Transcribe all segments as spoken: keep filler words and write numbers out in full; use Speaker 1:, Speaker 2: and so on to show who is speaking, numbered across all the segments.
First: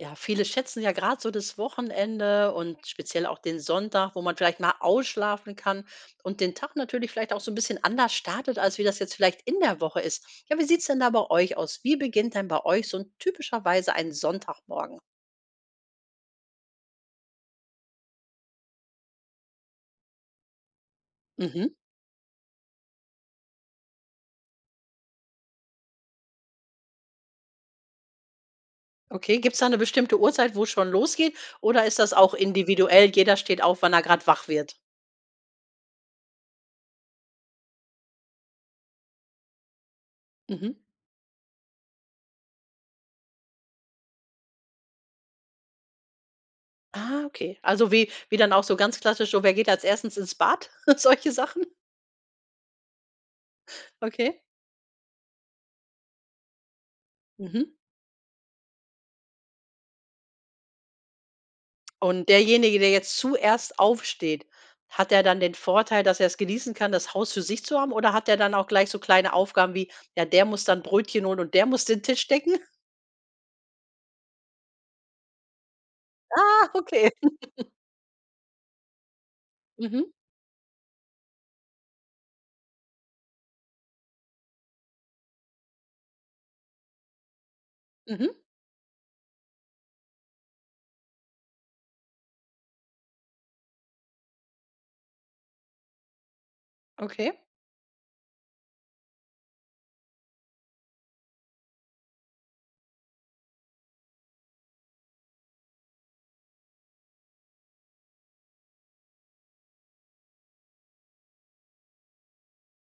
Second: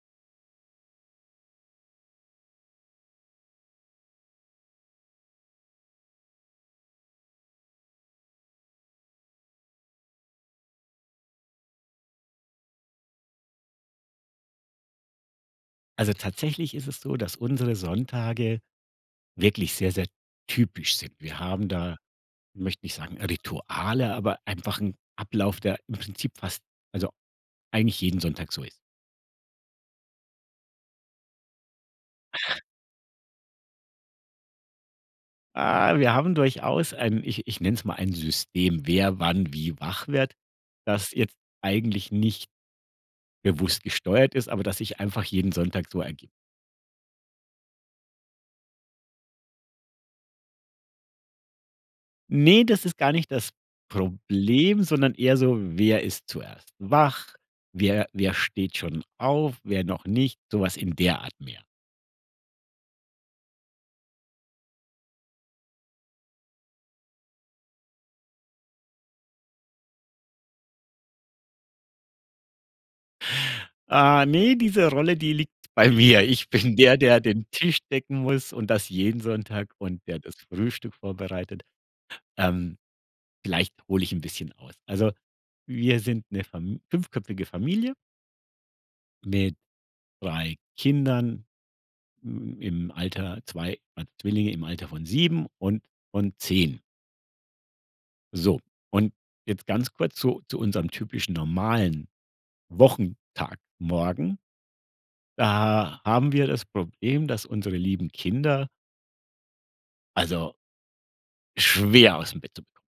Speaker 1: Ja, viele schätzen ja grad so das Wochenende und speziell auch den Sonntag, wo man vielleicht mal ausschlafen kann und den Tag natürlich vielleicht auch so 'n bisschen anders startet, als wie das jetzt vielleicht in der Woche ist. Ja, wie sieht's denn da bei euch aus? Wie beginnt denn bei euch so 'n typischerweise ein Sonntagmorgen?
Speaker 2: Also, tatsächlich ist es so, dass unsere Sonntage wirklich sehr, sehr typisch sind. Wir haben
Speaker 1: Mhm.
Speaker 2: da, ich möchte nicht sagen, Rituale, aber einfach 'n Ablauf, der im Prinzip fast, also, eigentlich jeden Sonntag so ist.
Speaker 1: Okay, gibt's da 'ne bestimmte Uhrzeit, wo's schon losgeht oder ist das auch individuell? Jeder steht auf, wann er grad wach wird.
Speaker 2: Ah, wir haben durchaus ein, ich ich nenne es mal: "Ein System", wer wann wie wach wird,
Speaker 1: Mhm.
Speaker 2: das jetzt eigentlich nicht bewusst gesteuert ist, aber das sich einfach jeden Sonntag so ergibt.
Speaker 1: Ah okay. Also, wie wie dann auch so ganz klassisch so: „Wer geht als erstes ins Bad?" Solche Sachen?
Speaker 2: Ne, das ist gar nicht das
Speaker 1: Okay.
Speaker 2: Problem, sondern eher so, wer ist zuerst wach?
Speaker 1: Mhm.
Speaker 2: Wer wer steht schon auf, wer noch nicht, sowas in der Art mehr.
Speaker 1: Und derjenige, der jetzt zuerst aufsteht, hat er dann den Vorteil, dass er's genießen kann, das Haus für sich zu haben oder hat er dann auch gleich so kleine Aufgaben wie: „Ja, der muss dann Brötchen holen und der muss den Tisch decken?”
Speaker 2: Ah, ne, diese Rolle, die liegt bei mir. Ich
Speaker 1: Ah,
Speaker 2: bin der,
Speaker 1: okay.
Speaker 2: der den Tisch decken muss und das jeden Sonntag und
Speaker 1: Mhm.
Speaker 2: der das Frühstück vorbereitet. Ähm, vielleicht hole ich 'n bisschen aus. Also wir sind 'ne Fam fünfköpfige Familie
Speaker 1: Mhm.
Speaker 2: mit drei Kindern, hm, im Alter- zwei, waren Zwillinge- im Alter von sieben und von zehn.
Speaker 1: Okay.
Speaker 2: So und jetzt ganz kurz zu zu unserem typischen normalen Wochentagmorgen. Da haben wir das Problem, dass unsere lieben Kinder also schwer aus dem Bett zu bekommen.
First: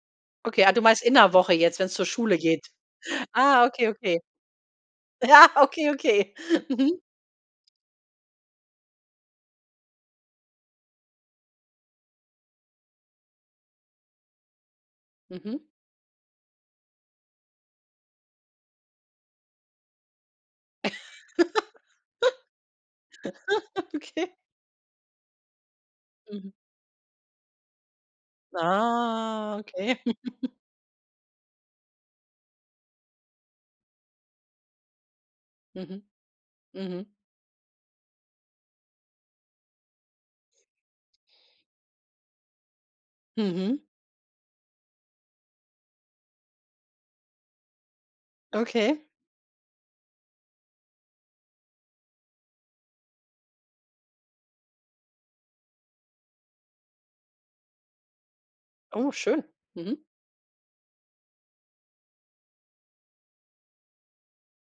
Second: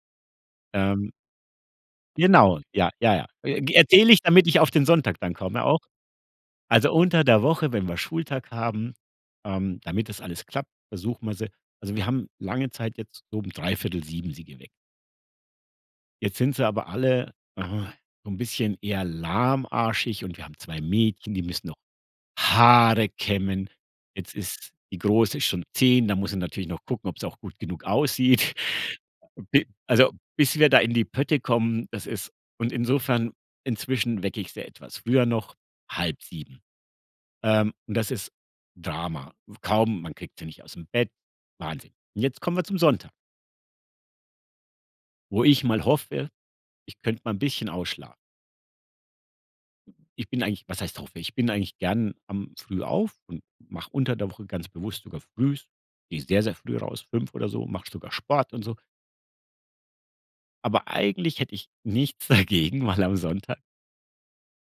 Speaker 1: Okay, ah, du meinst
Speaker 2: Ähm
Speaker 1: in der Woche jetzt, wenn's zur Schule
Speaker 2: Genau,
Speaker 1: geht.
Speaker 2: ja, ja, ja. Äh,
Speaker 1: Ah,
Speaker 2: g
Speaker 1: okay,
Speaker 2: erzähle ich,
Speaker 1: okay.
Speaker 2: damit ich auf den Sonntag dann
Speaker 1: Ja,
Speaker 2: komme auch.
Speaker 1: okay, okay,
Speaker 2: Also
Speaker 1: mhm.
Speaker 2: unter der Woche, wenn wir Schultag haben, ähm, damit das alles klappt, versuchen wir sie also wir haben lange Zeit jetzt so um dreiviertel sieben sie geweckt.
Speaker 1: Mhm.
Speaker 2: Jetzt sind sie aber alle, äh, so 'n bisschen eher lahmarschig und wir haben zwei Mädchen, die müssen noch Haare kämmen.
Speaker 1: Okay.
Speaker 2: Jetzt ist die Große schon zehn, da muss ich
Speaker 1: Mhm.
Speaker 2: natürlich noch gucken, ob's auch gut genug aussieht.
Speaker 1: Ah,
Speaker 2: Bi
Speaker 1: okay.
Speaker 2: also bis wir da in die Pötte kommen, das ist und insofern inzwischen wecke ich sie etwas früher noch,
Speaker 1: Mhm.
Speaker 2: halb sieben.
Speaker 1: Mhm.
Speaker 2: Ähm, und das ist Drama. W kaum man kriegt sie nicht ausm Bett, Wahnsinn. Und jetzt kommen wir zum Sonntag
Speaker 1: Mhm.
Speaker 2: wo ich mal hoffe, ich könnte mal 'n bisschen ausschla
Speaker 1: Okay.
Speaker 2: Ich bin eigentlich was heißt hoffe? Ich bin eigentlich gerne, ähm, früh auf und mache unter der Woche ganz bewusst sogar frühs gehe ich sehr, sehr früh raus, fünf oder so, mache ich sogar Sport und so.
Speaker 1: Oh, schön. Mhm.
Speaker 2: Aber eigentlich hätte ich nichts dagegen, mal am Sonntag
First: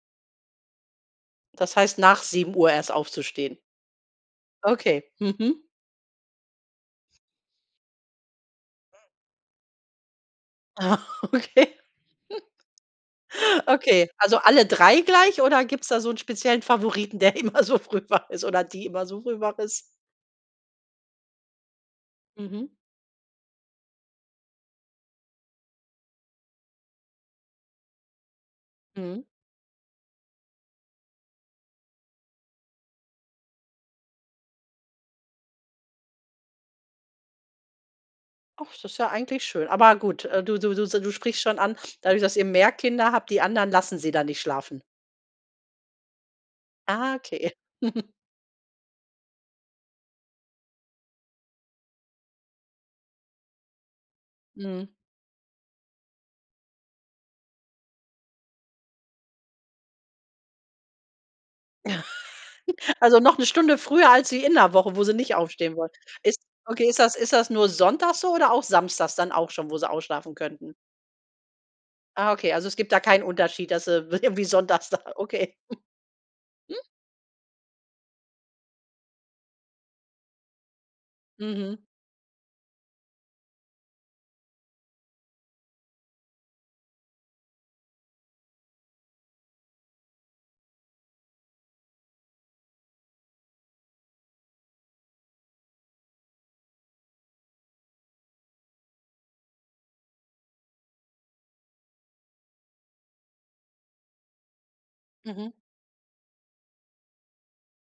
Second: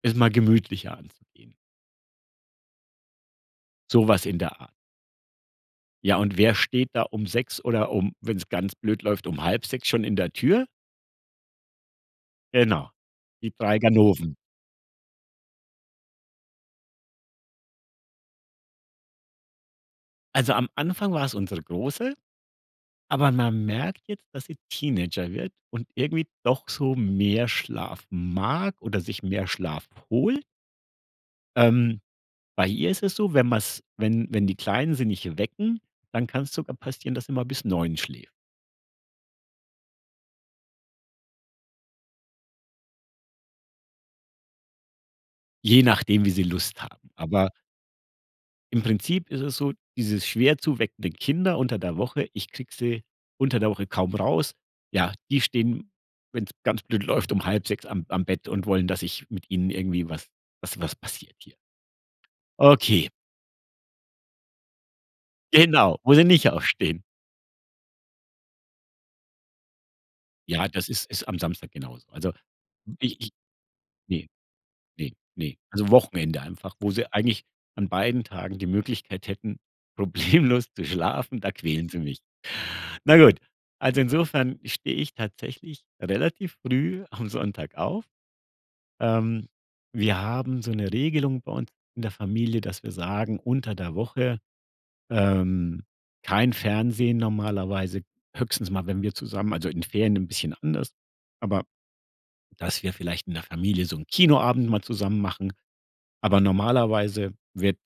Speaker 2: es mal gemütlicher anzugehen.
Speaker 1: Das heißt, nach sieben Uhr erst aufzustehen.
Speaker 2: So was in der Art.
Speaker 1: Okay, Mhm.
Speaker 2: Ja und wer steht da um sechs oder um, wenn's ganz blöd läuft, halb sechs schon in der Tür?
Speaker 1: Aha, okay.
Speaker 2: Genau, die drei
Speaker 1: Okay,
Speaker 2: Ganoven.
Speaker 1: also, alle drei gleich oder gibt's da so 'n speziellen Favoriten der immer so früh wach ist oder die immer so früh wach ist.
Speaker 2: Also, am Anfang war es unsere Große,
Speaker 1: Mhm.
Speaker 2: aber man merkt jetzt, dass sie Teenager wird und irgendwie doch so mehr Schlaf mag oder sich
Speaker 1: Mhm.
Speaker 2: mehr Schlaf holt. Ähm, bei ihr ist es so, wenn man's wenn wenn die Kleinen sie nicht wecken, dann kann's sogar passieren, dass sie mal bis neun schläft.
Speaker 1: Ach das ist ja eigentlich schön aber gut, äh, du du du se du sprichst schon an dadurch dass ihr mehr Kinder habt die anderen lassen sie da nicht schlafen.
Speaker 2: Je nachdem, wie sie Lust haben.
Speaker 1: Ah,
Speaker 2: Aber
Speaker 1: okay.
Speaker 2: im Prinzip ist es so, dieses schwer zu weckende Kinder unter der Woche, ich kriege sie unter der Woche kaum raus,
Speaker 1: Mhm.
Speaker 2: ja, die stehen, wenn's ganz blöd läuft, halb sechs am am Bett und wollen, dass ich mit ihnen irgendwie was was was passiert hier. Okay.
Speaker 1: Also, noch 'ne Stunde früher als wie in 'ner Woche, wo sie nicht aufstehen wollen.
Speaker 2: Genau, wo sie
Speaker 1: Ist
Speaker 2: nicht
Speaker 1: okay, ist
Speaker 2: aufstehen.
Speaker 1: das ist das nur sonntags so oder auch samstags dann auch schon, wo sie ausschlafen
Speaker 2: Ja,
Speaker 1: könnten?
Speaker 2: das ist ist am Samstag genauso.
Speaker 1: Ah,
Speaker 2: Also,
Speaker 1: okay, also, es gibt da
Speaker 2: ich
Speaker 1: keinen
Speaker 2: ich
Speaker 1: Unterschied, dass sie w
Speaker 2: ne,
Speaker 1: irgendwie sonntags da
Speaker 2: ne,
Speaker 1: okay.
Speaker 2: ne. Also, Wochenende einfach, wo sie eigentlich an beiden Tagen die Möglichkeit hätten, problemlos zu schlafen, da
Speaker 1: Mhm.
Speaker 2: quälen sie mich. Na gut, also, insofern stehe ich tatsächlich relativ früh am Sonntag auf. Ähm, wir haben so 'ne Regelung bei uns in der Familie, dass wir sagen: Unter der Woche ähm, kein Fernsehen normalerweise, höchstens mal, wenn wir zusammen also, in Ferien 'n bisschen anders, aber, dass wir vielleicht in der Familie so 'n Kinoabend mal zusammen
Speaker 1: Mhm.
Speaker 2: machen, aber normalerweise wird,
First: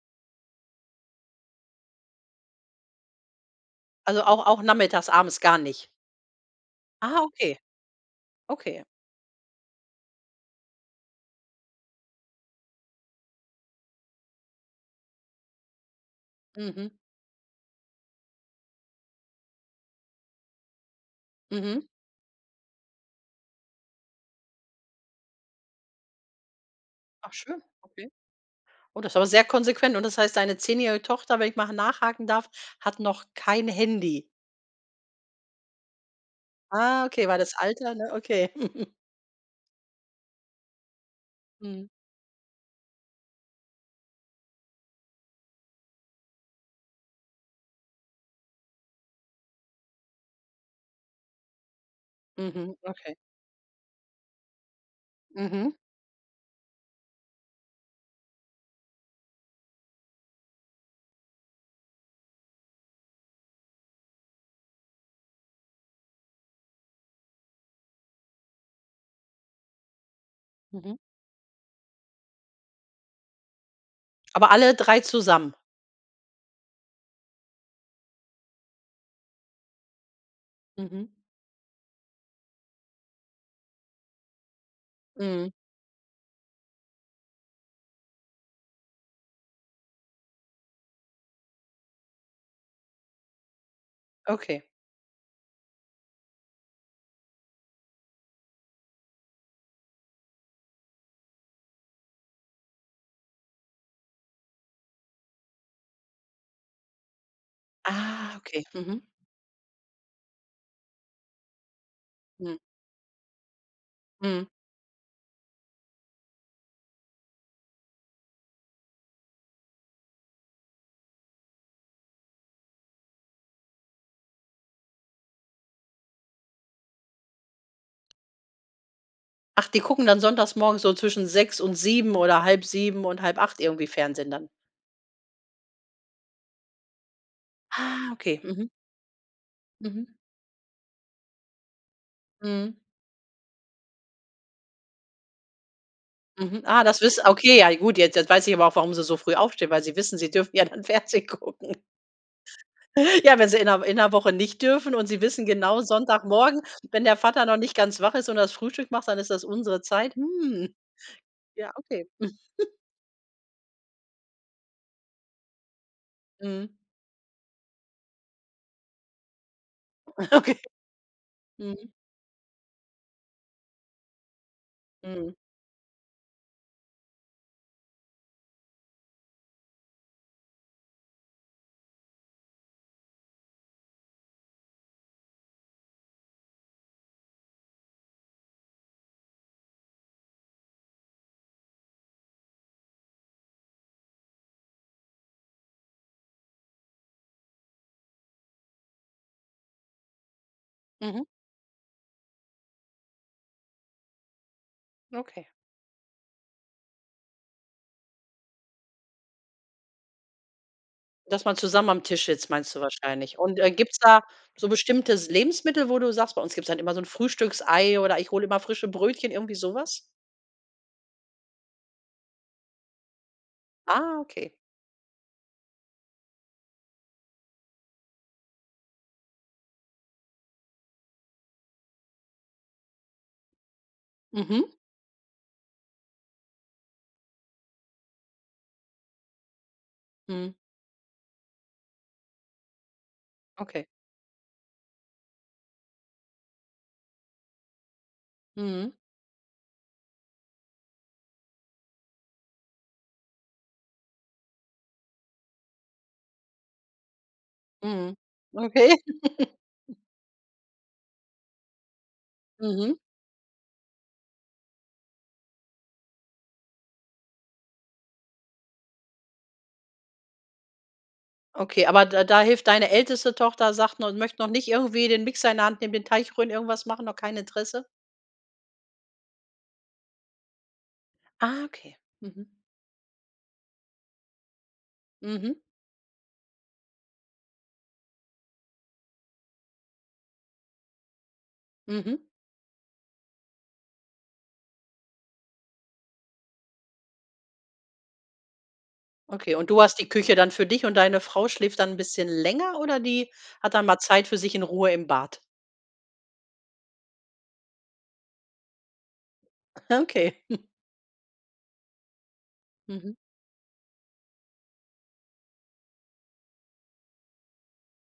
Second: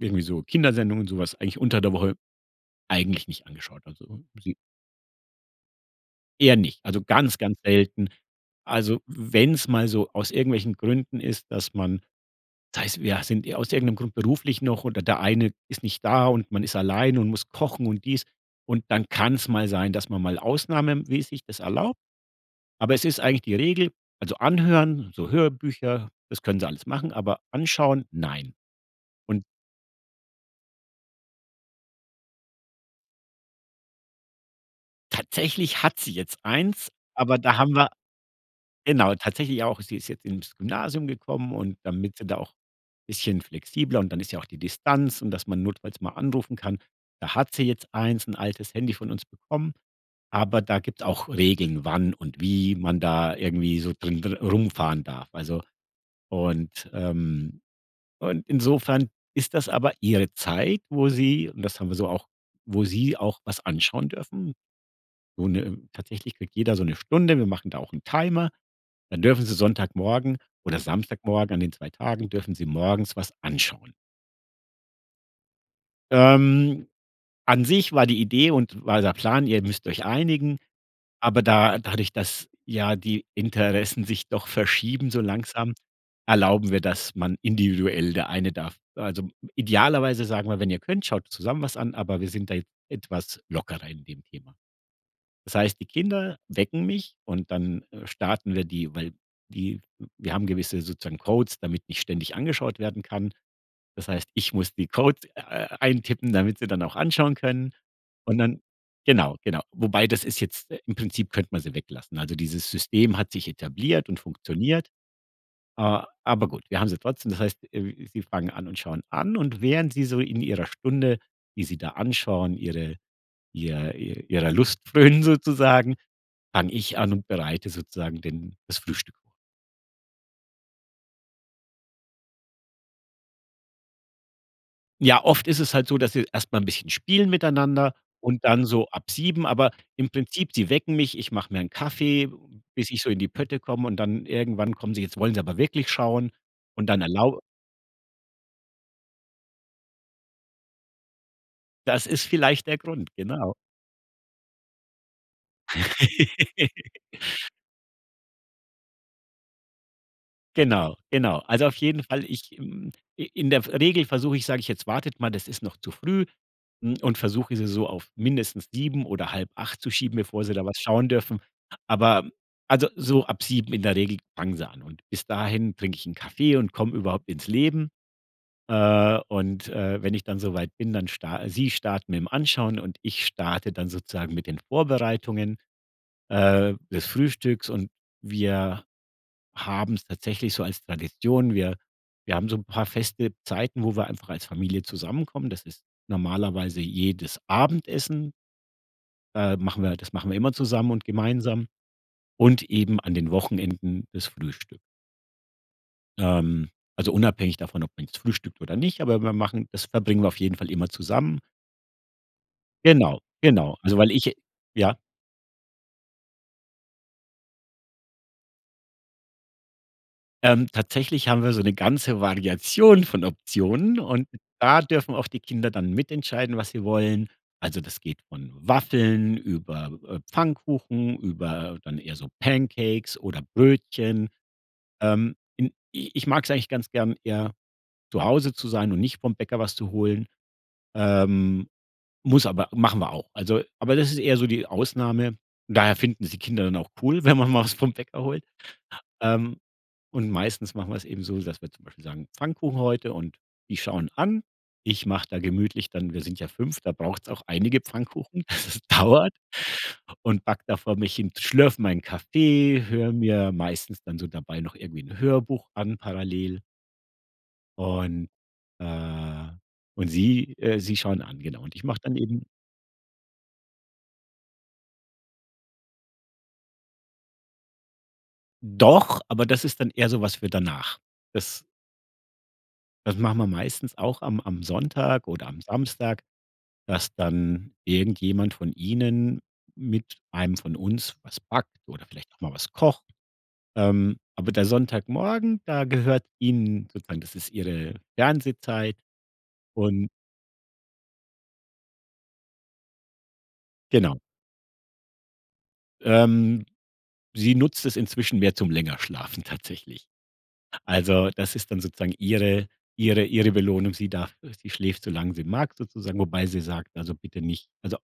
Speaker 2: irgendwie so Kindersendungen und sowas eigentlich unter der Woche, eigentlich nicht angeschaut. Also
Speaker 1: Also, auch auch nachmittags abends gar nicht.
Speaker 2: Eher nicht, also,
Speaker 1: Ah,
Speaker 2: ganz, ganz
Speaker 1: okay.
Speaker 2: selten.
Speaker 1: Okay.
Speaker 2: Also, w wenn's mal so aus irgendwelchen Gründen ist, dass man sei's, wir sind ir aus irgendeinem Grund beruflich noch oder der eine ist nicht da und man ist
Speaker 1: Mhm.
Speaker 2: alleine und muss kochen und dies und dann kann's mal sein, dass man mal Ausnahmemäßig das
Speaker 1: Mhm.
Speaker 2: erlaubt. Aber es ist eigentlich die Regel, also, anhören, so Hörbücher, das können sie alles machen,
Speaker 1: Ach
Speaker 2: aber
Speaker 1: schön,
Speaker 2: anschauen,
Speaker 1: okay.
Speaker 2: nein.
Speaker 1: Oh, das aber sehr
Speaker 2: Und
Speaker 1: konsequent und das heißt, deine zehnjährige Tochter, wenn ich mal ha nachhaken darf, hat noch kein Handy?
Speaker 2: Tatsächlich hat sie jetzt eins,
Speaker 1: Ah, okay,
Speaker 2: aber
Speaker 1: weil das
Speaker 2: da haben wir
Speaker 1: Alter, ne, okay.
Speaker 2: genau, tatsächlich auch, sie ist jetzt ins Gymnasium gekommen und
Speaker 1: Mhm.
Speaker 2: damit sie da auch, bisschen flexibler und dann ist ja auch die Distanz und dass man notfalls mal anrufen kann, da hat sie jetzt eins, 'n altes Handy von uns bekommen, aber da gibt auch Regeln, wann und wie
Speaker 1: Mhm,
Speaker 2: man
Speaker 1: okay.
Speaker 2: da irgendwie so drin dri rumfahren darf. Also,
Speaker 1: Mhm.
Speaker 2: und ähm und insofern ist das aber ihre Zeit, wo sie, und das haben wir so auch wo sie auch was anschauen dürfen. Und äh, tatsächlich kriegt jeder so 'ne Stunde, wir machen da auch 'n Timer, dann dürfen sie Sonntagmorgen oder
Speaker 1: Mhm.
Speaker 2: Samstagmorgen an den zwei Tagen, dürfen sie morgens was anschauen.
Speaker 1: Aber alle drei zusammen?
Speaker 2: Ähm. An sich war die Idee und war der Plan: „Ihr müsst euch einigen“,
Speaker 1: Mhm.
Speaker 2: aber da dadurch, dass ja die Interessen sich doch verschieben so
Speaker 1: Mhm.
Speaker 2: langsam, erlauben wir, dass man individuell, der eine darf also, idealerweise sagen wir: „Wenn ihr könnt, schaut zusammen was an“, aber wir sind da jetzt etwas lockerer in dem Thema.
Speaker 1: Okay.
Speaker 2: Das heißt, die Kinder wecken mich und dann, äh, starten wir die, weil die w wir haben gewisse sozusagen Codes, damit nicht ständig angeschaut werden kann. Das heißt, ich muss die Codes, äh, eintippen, damit sie dann auch anschauen können
Speaker 1: Ah,
Speaker 2: und dann
Speaker 1: okay mhm.
Speaker 2: genau genau, wobei das ist jetzt äh, im Prinzip könnten wir sie weglassen. Also,
Speaker 1: Hm.
Speaker 2: dieses System hat sich etabliert und
Speaker 1: Mhm.
Speaker 2: funktioniert, a aber gut, wir haben sie trotzdem, das heißt, äh, sie fangen an und schauen an und während sie so in ihrer Stunde, die sie da anschauen, ihre ihr ihr ihrer Lust frönen sozusagen, fange ich an und bereite sozusagen denen das Frühstück vor.
Speaker 1: Ach die gucken dann sonntags morgens so zwischen sechs und sieben oder halb 7 und halb 8 irgendwie Fernsehen dann?
Speaker 2: Ja, oft ist es halt so, dass sie erst mal 'n bisschen spielen miteinander
Speaker 1: Ah, okay,
Speaker 2: und dann
Speaker 1: mhm.
Speaker 2: so ab sieben, aber im
Speaker 1: Mhm.
Speaker 2: Prinzip sie wecken mich. Ich mache mir 'n Kaffee,
Speaker 1: Mhm.
Speaker 2: bis ich so in die Pötte komme und dann irgendwann kommen sie jetzt wollen sie aber wirklich schauen
Speaker 1: Mhm. Ah,
Speaker 2: und
Speaker 1: das
Speaker 2: dann
Speaker 1: wiss ah,
Speaker 2: erlau
Speaker 1: okay ja gut jetzt jetzt weiß ich aber auch, warum sie so früh aufstehen, weil sie wissen, sie dürfen ja dann Fernsehen gucken.
Speaker 2: Das ist vielleicht der Grund,
Speaker 1: Ja, wenn
Speaker 2: genau.
Speaker 1: sie in 'ner in 'ner Woche nicht dürfen und sie wissen genau Sonntagmorgen, wenn der Vater noch nicht ganz wach ist und das Frühstück macht, dann ist das unsere Zeit, hm.
Speaker 2: Genau, genau. Also,
Speaker 1: Ja,
Speaker 2: auf jeden
Speaker 1: okay.
Speaker 2: Fall, ich hm, i in der v Regel versuche ich sage ich: „Jetzt wartet mal, das ist noch zu früh“
Speaker 1: Mhm.
Speaker 2: hm, und versuche, sie so auf mindestens sieben oder halb acht zu schieben, bevor sie
Speaker 1: Okay.
Speaker 2: da was schauen dürfen.
Speaker 1: Mhm.
Speaker 2: Aber also, so ab sieben in der Regel fangen sie an. Und bis
Speaker 1: Mhm.
Speaker 2: dahin trinke ich 'n Kaffee und komme überhaupt ins Leben. Äh, und, äh, wenn ich dann so weit bin, dann star sie starten mit dem Anschauen und ich starte dann sozusagen mit den Vorbereitungen, äh, des Frühstücks und wir haben's tatsächlich so als Tradition. Wir wir haben so 'n paar feste Zeiten, wo wir einfach als Familie zusammenkommen, das ist normalerweise jedes Abendessen ähm, machen wir halt das machen wir immer zusammen und
Speaker 1: Mhm.
Speaker 2: gemeinsam und eben an den Wochenenden das Frühstück.
Speaker 1: Okay.
Speaker 2: Ähm, also, unabhängig davon, ob man jetzt frühstückt oder nicht, aber wir machen das verbringen wir auf jeden Fall immer zusammen.
Speaker 1: Dass man zusammen am Tisch sitzt, meinst du
Speaker 2: Genau,
Speaker 1: wahrscheinlich. Und, äh,
Speaker 2: genau,
Speaker 1: gibt
Speaker 2: also,
Speaker 1: es
Speaker 2: weil
Speaker 1: da
Speaker 2: ich
Speaker 1: so
Speaker 2: ja?
Speaker 1: bestimmtes Lebensmittel, wo du sagst: „Bei uns gibt es dann immer so 'n Frühstücksei oder ich hole immer frische Brötchen“, irgendwie so was?
Speaker 2: Ähm, tatsächlich haben wir so ne ganze Variation von Optionen
Speaker 1: Ah,
Speaker 2: und
Speaker 1: okay.
Speaker 2: da dürfen auch die Kinder dann mitentscheiden, was sie wollen. Also, das geht von Waffeln über, äh, Pfannkuchen über dann eher so Pancakes oder Brötchen.
Speaker 1: Mhm.
Speaker 2: Ähm, hm, i ich mag es eigentlich ganz gern, eher zu Hause zu sein und nicht vom Bäcker was zu holen.
Speaker 1: Mhm.
Speaker 2: Ähm, muss aber machen wir auch. Also
Speaker 1: Okay.
Speaker 2: aber das ist eher so die Ausnahme. Daher finden es die Kinder dann auch cool, wenn man mal was vom Bäcker holt.
Speaker 1: Mhm.
Speaker 2: Ähm. Und meistens machen wir es eben so, dass wir zum Beispiel sagen: „Pfannkuchen heute und die schauen an.“ Ich mache da gemütlich dann wir sind ja fünf, da braucht es auch einige
Speaker 1: Mhm,
Speaker 2: Pfannkuchen, das
Speaker 1: okay.
Speaker 2: dauert, und backe davor mich hin, schlürfe meinen Kaffee,
Speaker 1: Mhm.
Speaker 2: höre mir meistens dann so dabei noch irgendwie 'n Hörbuch an parallel und, äh und sie, äh sie schauen an genau und ich
Speaker 1: Okay,
Speaker 2: mache
Speaker 1: aber
Speaker 2: dann
Speaker 1: da da
Speaker 2: eben
Speaker 1: hilft deine älteste Tochter sagt noch und möchte noch nicht irgendwie den Mixer in der Hand eben den Teig rühren, irgendwas machen, noch kein Interesse?
Speaker 2: Doch, aber das ist dann eher so was für danach.
Speaker 1: Ah,
Speaker 2: Das
Speaker 1: okay. Mhm.
Speaker 2: Das machen wir meistens auch am am Sonntag oder
Speaker 1: Mhm.
Speaker 2: am Samstag, dass dann irgendjemand von ihnen mit einem von uns was backt oder
Speaker 1: Mhm.
Speaker 2: vielleicht auch mal was kocht, ähm, aber der Sonntagmorgen, da gehört ihnen sozusagen das ist ihre Fernsehzeit,
Speaker 1: Okay, und du hast die
Speaker 2: und
Speaker 1: Küche dann für dich und deine Frau schläft dann 'n bisschen länger oder die hat dann mal
Speaker 2: Genau.
Speaker 1: Zeit für sich in Ruhe im Bad?
Speaker 2: Ähm, sie nutzt es inzwischen mehr zum länger schlafen
Speaker 1: Ah,
Speaker 2: tatsächlich.
Speaker 1: okay.
Speaker 2: Also, das ist dann sozusagen ihre
Speaker 1: Mhm.
Speaker 2: ihre ihre Belohnung. Sie darf sie schläft so lang sie mag sozusagen, wobei sie sagt: „Also, bitte nicht also,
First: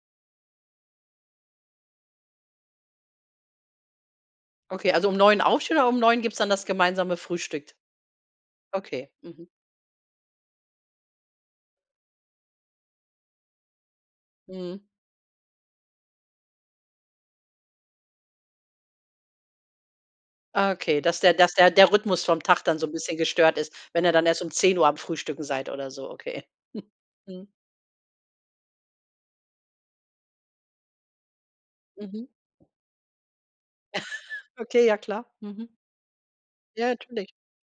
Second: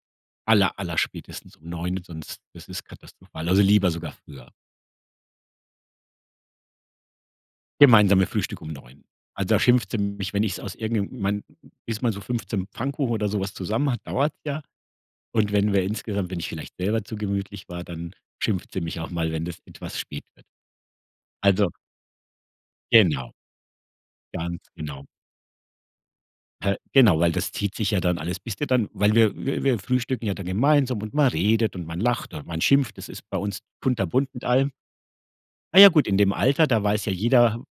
Speaker 2: aller aller spätestens um neun, sonst es ist katastrophal also, lieber sogar früher.“
Speaker 1: Okay, also, um neun aufstehen oder um neun gibt's dann das gemeinsame Frühstück?
Speaker 2: Gemeinsame Frühstück um neun.
Speaker 1: Okay, mhm.
Speaker 2: Also, da schimpfte sie mich, wenn ich's aus irgend 'nem man bis man so fünfzehn Pfannkuchen oder sowas zusammen hat dauert's ja,
Speaker 1: Mhm.
Speaker 2: und wenn wir insgesamt wenn ich vielleicht selber zu gemütlich war, dann schimpft sie mich auch mal, wenn das etwas spät wird.
Speaker 1: Ah, okay, dass der dass der
Speaker 2: Also
Speaker 1: der Rhythmus vom Tag dann so 'n bisschen
Speaker 2: Genau.
Speaker 1: gestört ist, wenn ihr dann erst um
Speaker 2: Ganz
Speaker 1: zehn Uhr am
Speaker 2: genau.
Speaker 1: Frühstücken seid oder so, okay.
Speaker 2: Hä, genau, weil
Speaker 1: Mhm.
Speaker 2: das zieht sich ja dann alles bist du dann weil wir wir wir frühstücken ja dann gemeinsam und man redet und man
Speaker 1: Mhm.
Speaker 2: lacht und man schimpft. Das ist bei uns kunterbunt mit allem.
Speaker 1: Okay, ja klar. Mhm.
Speaker 2: Na ja gut, in dem Alter, da
Speaker 1: Ja,
Speaker 2: weiß ja
Speaker 1: natürlich.
Speaker 2: jeder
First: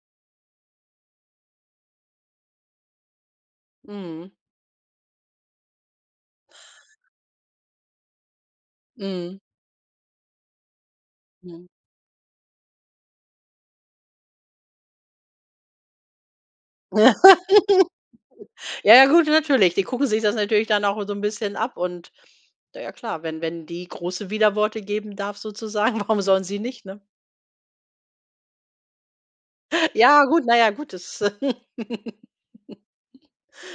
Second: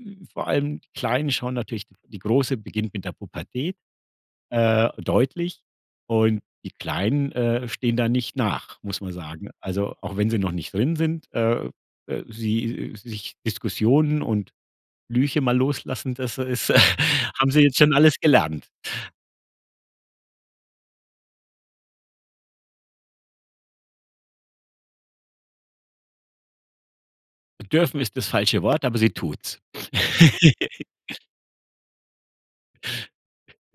Speaker 2: äh, w vor allem die Kleinen schauen natürlich die Große beginnt mit der Pubertät,
Speaker 1: Mhm.
Speaker 2: äh, deutlich und die Kleinen, äh, stehen da nicht nach, muss man
Speaker 1: Mhm.
Speaker 2: sagen. Also, auch wenn sie noch nicht drin sind,
Speaker 1: Mhm.
Speaker 2: äh, äh, sie sich Diskussionen und Flüche mal loslassen, das ist haben sie jetzt schon alles gelernt.
Speaker 1: Ja, ja gut, natürlich. Die gucken sich das natürlich dann auch so 'n bisschen ab und na ja klar, wenn wenn die Große Widerworte geben darf sozusagen, warum sollen sie nicht, ne?
Speaker 2: Bedürfen ist das falsche Wort, aber sie tut's.
Speaker 1: Ja gut, na ja gut, das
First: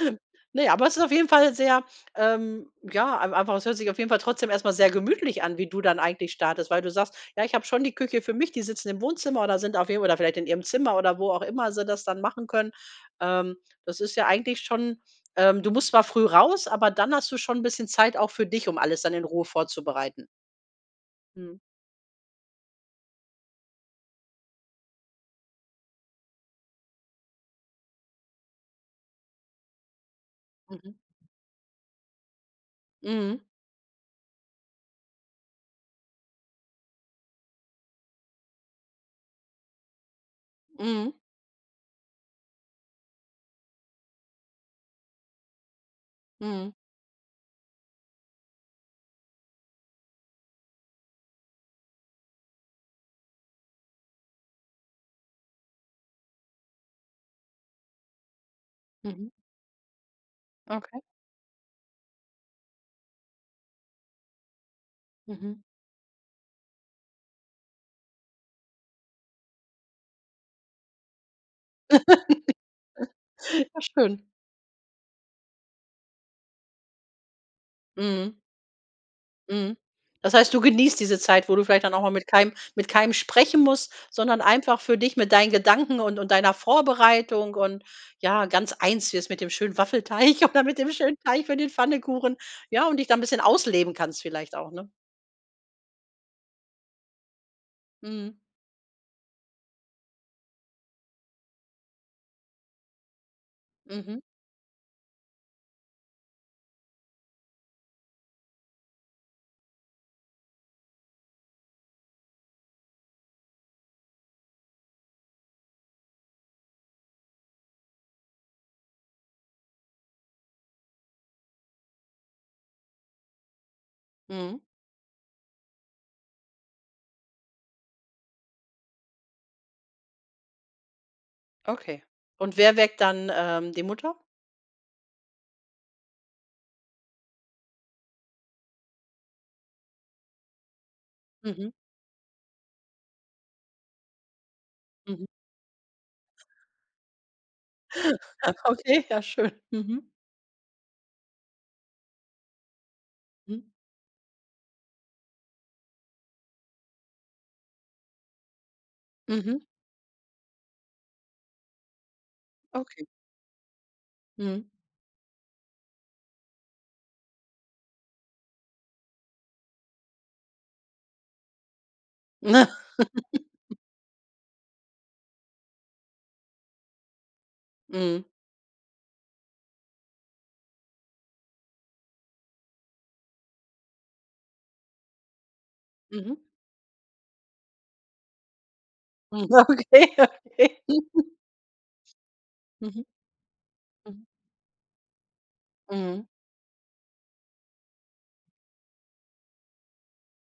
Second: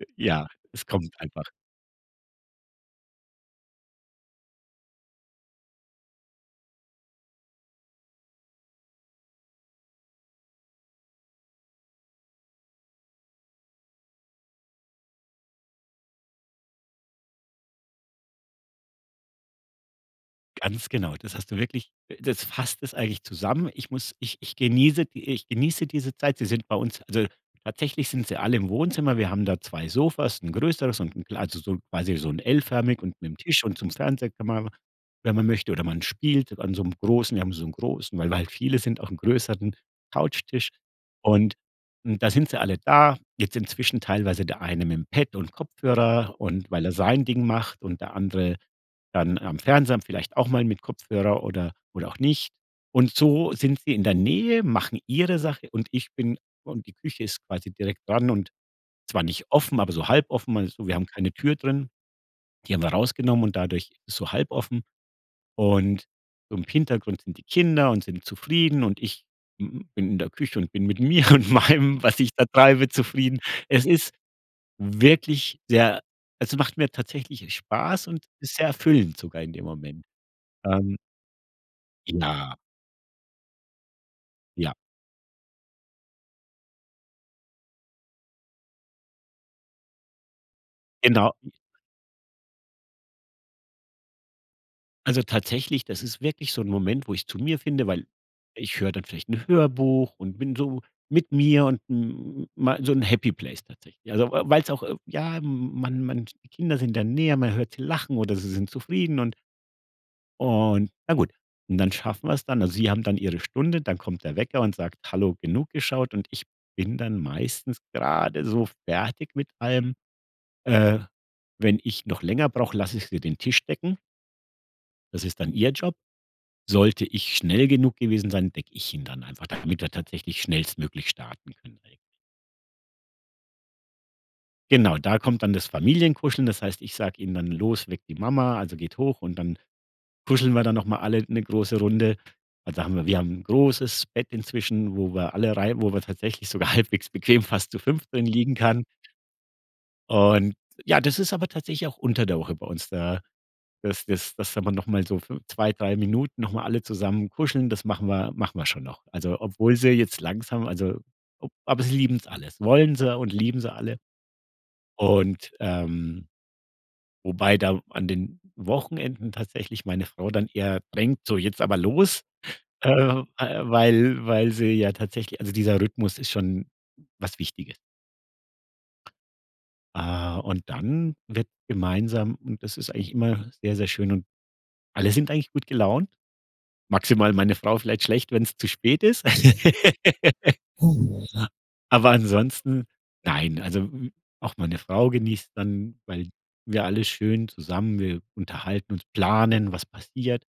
Speaker 2: Äh, ja,
Speaker 1: ne
Speaker 2: es
Speaker 1: aber es ist auf
Speaker 2: kommt
Speaker 1: jeden
Speaker 2: einfach.
Speaker 1: Fall sehr, ähm, ja, ei einfach es hört sich auf jeden Fall trotzdem erst mal sehr gemütlich an, wie du dann eigentlich startest, weil du sagst: „Ja, ich habe schon die Küche für mich, die sitzen im Wohnzimmer oder sind auf jeden oder vielleicht in ihrem Zimmer“ oder wo auch immer sie das dann machen können. Ähm, das ist ja eigentlich schon ähm, du musst zwar früh raus, aber dann hast du schon 'n bisschen Zeit auch für dich, um alles dann in Ruhe vorzubereiten.
Speaker 2: Ganz genau, das hast du
Speaker 1: Mhm.
Speaker 2: wirklich äh, das fasst es eigentlich zusammen. Ich muss ich ich genieße die, äh ich genieße diese Zeit. Sie sind bei uns also, tatsächlich sind sie alle im Wohnzimmer. Wir haben da zwei Sofas, 'n
Speaker 1: Mhm.
Speaker 2: größeres und 'n kle also, so 'n quasi so 'n L-förmig und mit 'nem
Speaker 1: Mhm.
Speaker 2: Tisch und zum Fernseher kann man [unintelligible] wenn man möchte oder man spielt an so 'nem großen wir haben so 'n großen weil wir halt viele sind, auch 'n größeren Couchtisch.
Speaker 1: Mhm.
Speaker 2: Und n da sind sie alle da jetzt inzwischen teilweise der eine mit dem Pad und Kopfhörer und
Speaker 1: Mhm.
Speaker 2: weil er sein Ding macht und der andere dann am Fernseher am vielleicht auch mal mit Kopfhörer oder oder auch nicht und so sind sie in der Nähe, machen ihre Sache und ich bin und die Küche ist quasi direkt dran und zwar
Speaker 1: Mhm.
Speaker 2: nicht offen, aber so halb offen also, wir
Speaker 1: Okay.
Speaker 2: haben keine Tür drin. Die haben wir rausgenommen und dadurch ist es so halb offen
Speaker 1: Mhm.
Speaker 2: und so im Hintergrund sind die Kinder und sind zufrieden und ich, hm, bin in der Küche und bin mit mir und meinem, was ich da treibe, zufrieden.
Speaker 1: Ja
Speaker 2: Es ist
Speaker 1: schön.
Speaker 2: wirklich sehr es macht mir tatsächlich, äh, Spaß und
Speaker 1: Mhm.
Speaker 2: ist sehr erfüllend sogar in dem
Speaker 1: Mhm.
Speaker 2: Moment.
Speaker 1: Das heißt, du
Speaker 2: Ähm
Speaker 1: genießt diese Zeit, wo du vielleicht dann auch mal mit keinem
Speaker 2: Klar.
Speaker 1: mit keinem sprechen muss, sondern
Speaker 2: Ja.
Speaker 1: einfach für dich, mit deinen Gedanken und und deiner Vorbereitung und ja ganz eins wirst mit dem schönen Waffelteig oder mit dem schönen
Speaker 2: Genau.
Speaker 1: Teig für den Pfannkuchen, ja und dich da 'n bisschen ausleben kannst vielleicht auch, ne?
Speaker 2: Also, tatsächlich, das ist wirklich so 'n Moment, wo ich zu mir finde, weil
Speaker 1: Mhm.
Speaker 2: ich höre dann vielleicht 'n Hörbuch und bin so mit mir und m mei so 'n Happy Place tatsächlich.
Speaker 1: Mhm.
Speaker 2: Also, weil weil's auch irg ja, m m man man die Kinder sind da näher, man hört lachen oder sie sind zufrieden und und na gut. Und dann schaffen wir 's dann. Also, sie haben dann ihre Stunde, dann kommt der Wecker und sagt: „Hallo, genug geschaut“. Und ich bin dann meistens gerade so fertig mit allem. Äh, wenn ich noch länger brauche, lasse ich sie den Tisch decken.
Speaker 1: Mhm.
Speaker 2: Das ist dann ihr Job. Sollte ich schnell genug gewesen sein, decke ich ihn dann einfach, damit wir tatsächlich schnellstmöglich starten können direkt.
Speaker 1: Okay. Und wer weckt dann, ähm, die Mutter?
Speaker 2: Genau, da kommt dann das Familienkuscheln das heißt, ich sage ihnen dann: „Los, weck die Mama, also, geht hoch“, und dann kuscheln wir da noch mal alle ne
Speaker 1: Mhm.
Speaker 2: große Runde. Also, haben wir wir haben 'n großes Bett inzwischen, wo
Speaker 1: Mhm.
Speaker 2: wir alle rein wo wir tatsächlich sogar halbwegs bequem fast zu fünft. drin liegen kann.
Speaker 1: Okay, ja schön, mhm.
Speaker 2: Und ja, das ist aber tatsächlich auch unter der Woche bei uns da
Speaker 1: Mhm.
Speaker 2: dass dass dass da noch mal so fünf zwei, drei Minuten noch mal alle zusammen kuscheln, das machen wir machen wir schon noch. Also,
Speaker 1: Mhm.
Speaker 2: obwohl sie jetzt langsam also, oh aber sie lieben es alles, wollen
Speaker 1: Okay.
Speaker 2: sie und lieben sie alle.
Speaker 1: Mhm.
Speaker 2: Und, ähm. Und wobei da an den Wochenenden tatsächlich meine Frau dann eher, denkt, so jetzt aber los, äh, weil weil sie ja tatsächlich also, dieser Rhythmus ist schon was Wichtiges.
Speaker 1: Mhm.
Speaker 2: Ah, und dann wird gemeinsam und das ist eigentlich immer sehr, sehr schön und alle sind eigentlich gut gelaunt
Speaker 1: Mhm.
Speaker 2: maximal meine Frau vielleicht schlecht, wenn es zu spät ist.
Speaker 1: Hm, ja, okay, ja, okay.
Speaker 2: Aber ansonsten
Speaker 1: Mhm.
Speaker 2: nein, also hm,
Speaker 1: Mhm.
Speaker 2: auch meine Frau genießt dann,
Speaker 1: Mhm.
Speaker 2: weil wir alle schön zusammen wir unterhalten uns, planen, was passiert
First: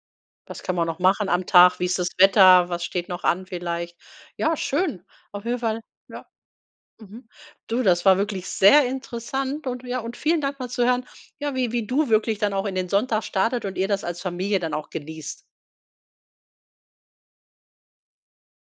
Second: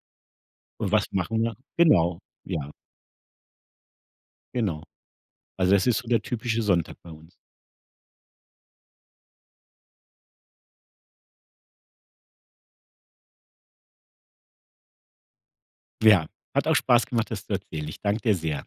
Speaker 1: Was kann man
Speaker 2: und
Speaker 1: noch
Speaker 2: was
Speaker 1: machen
Speaker 2: machen
Speaker 1: am
Speaker 2: wir?
Speaker 1: Tag? Wie ist das
Speaker 2: Genau,
Speaker 1: Wetter?
Speaker 2: ja.
Speaker 1: Was steht noch an vielleicht? Ja,
Speaker 2: Genau.
Speaker 1: schön. Auf jeden
Speaker 2: Also, da
Speaker 1: Fall,
Speaker 2: ist so der
Speaker 1: ja
Speaker 2: typische Sonntag bei
Speaker 1: mhm.
Speaker 2: uns.
Speaker 1: Du, das war wirklich sehr interessant und ja und vielen Dank mal zu hören, ja, wie wie du wirklich dann auch in den Sonntag startet und ihr das als Familie dann auch genießt.
Speaker 2: Ja, hat auch Spaß gemacht, das zu erzählen. Ich danke dir sehr.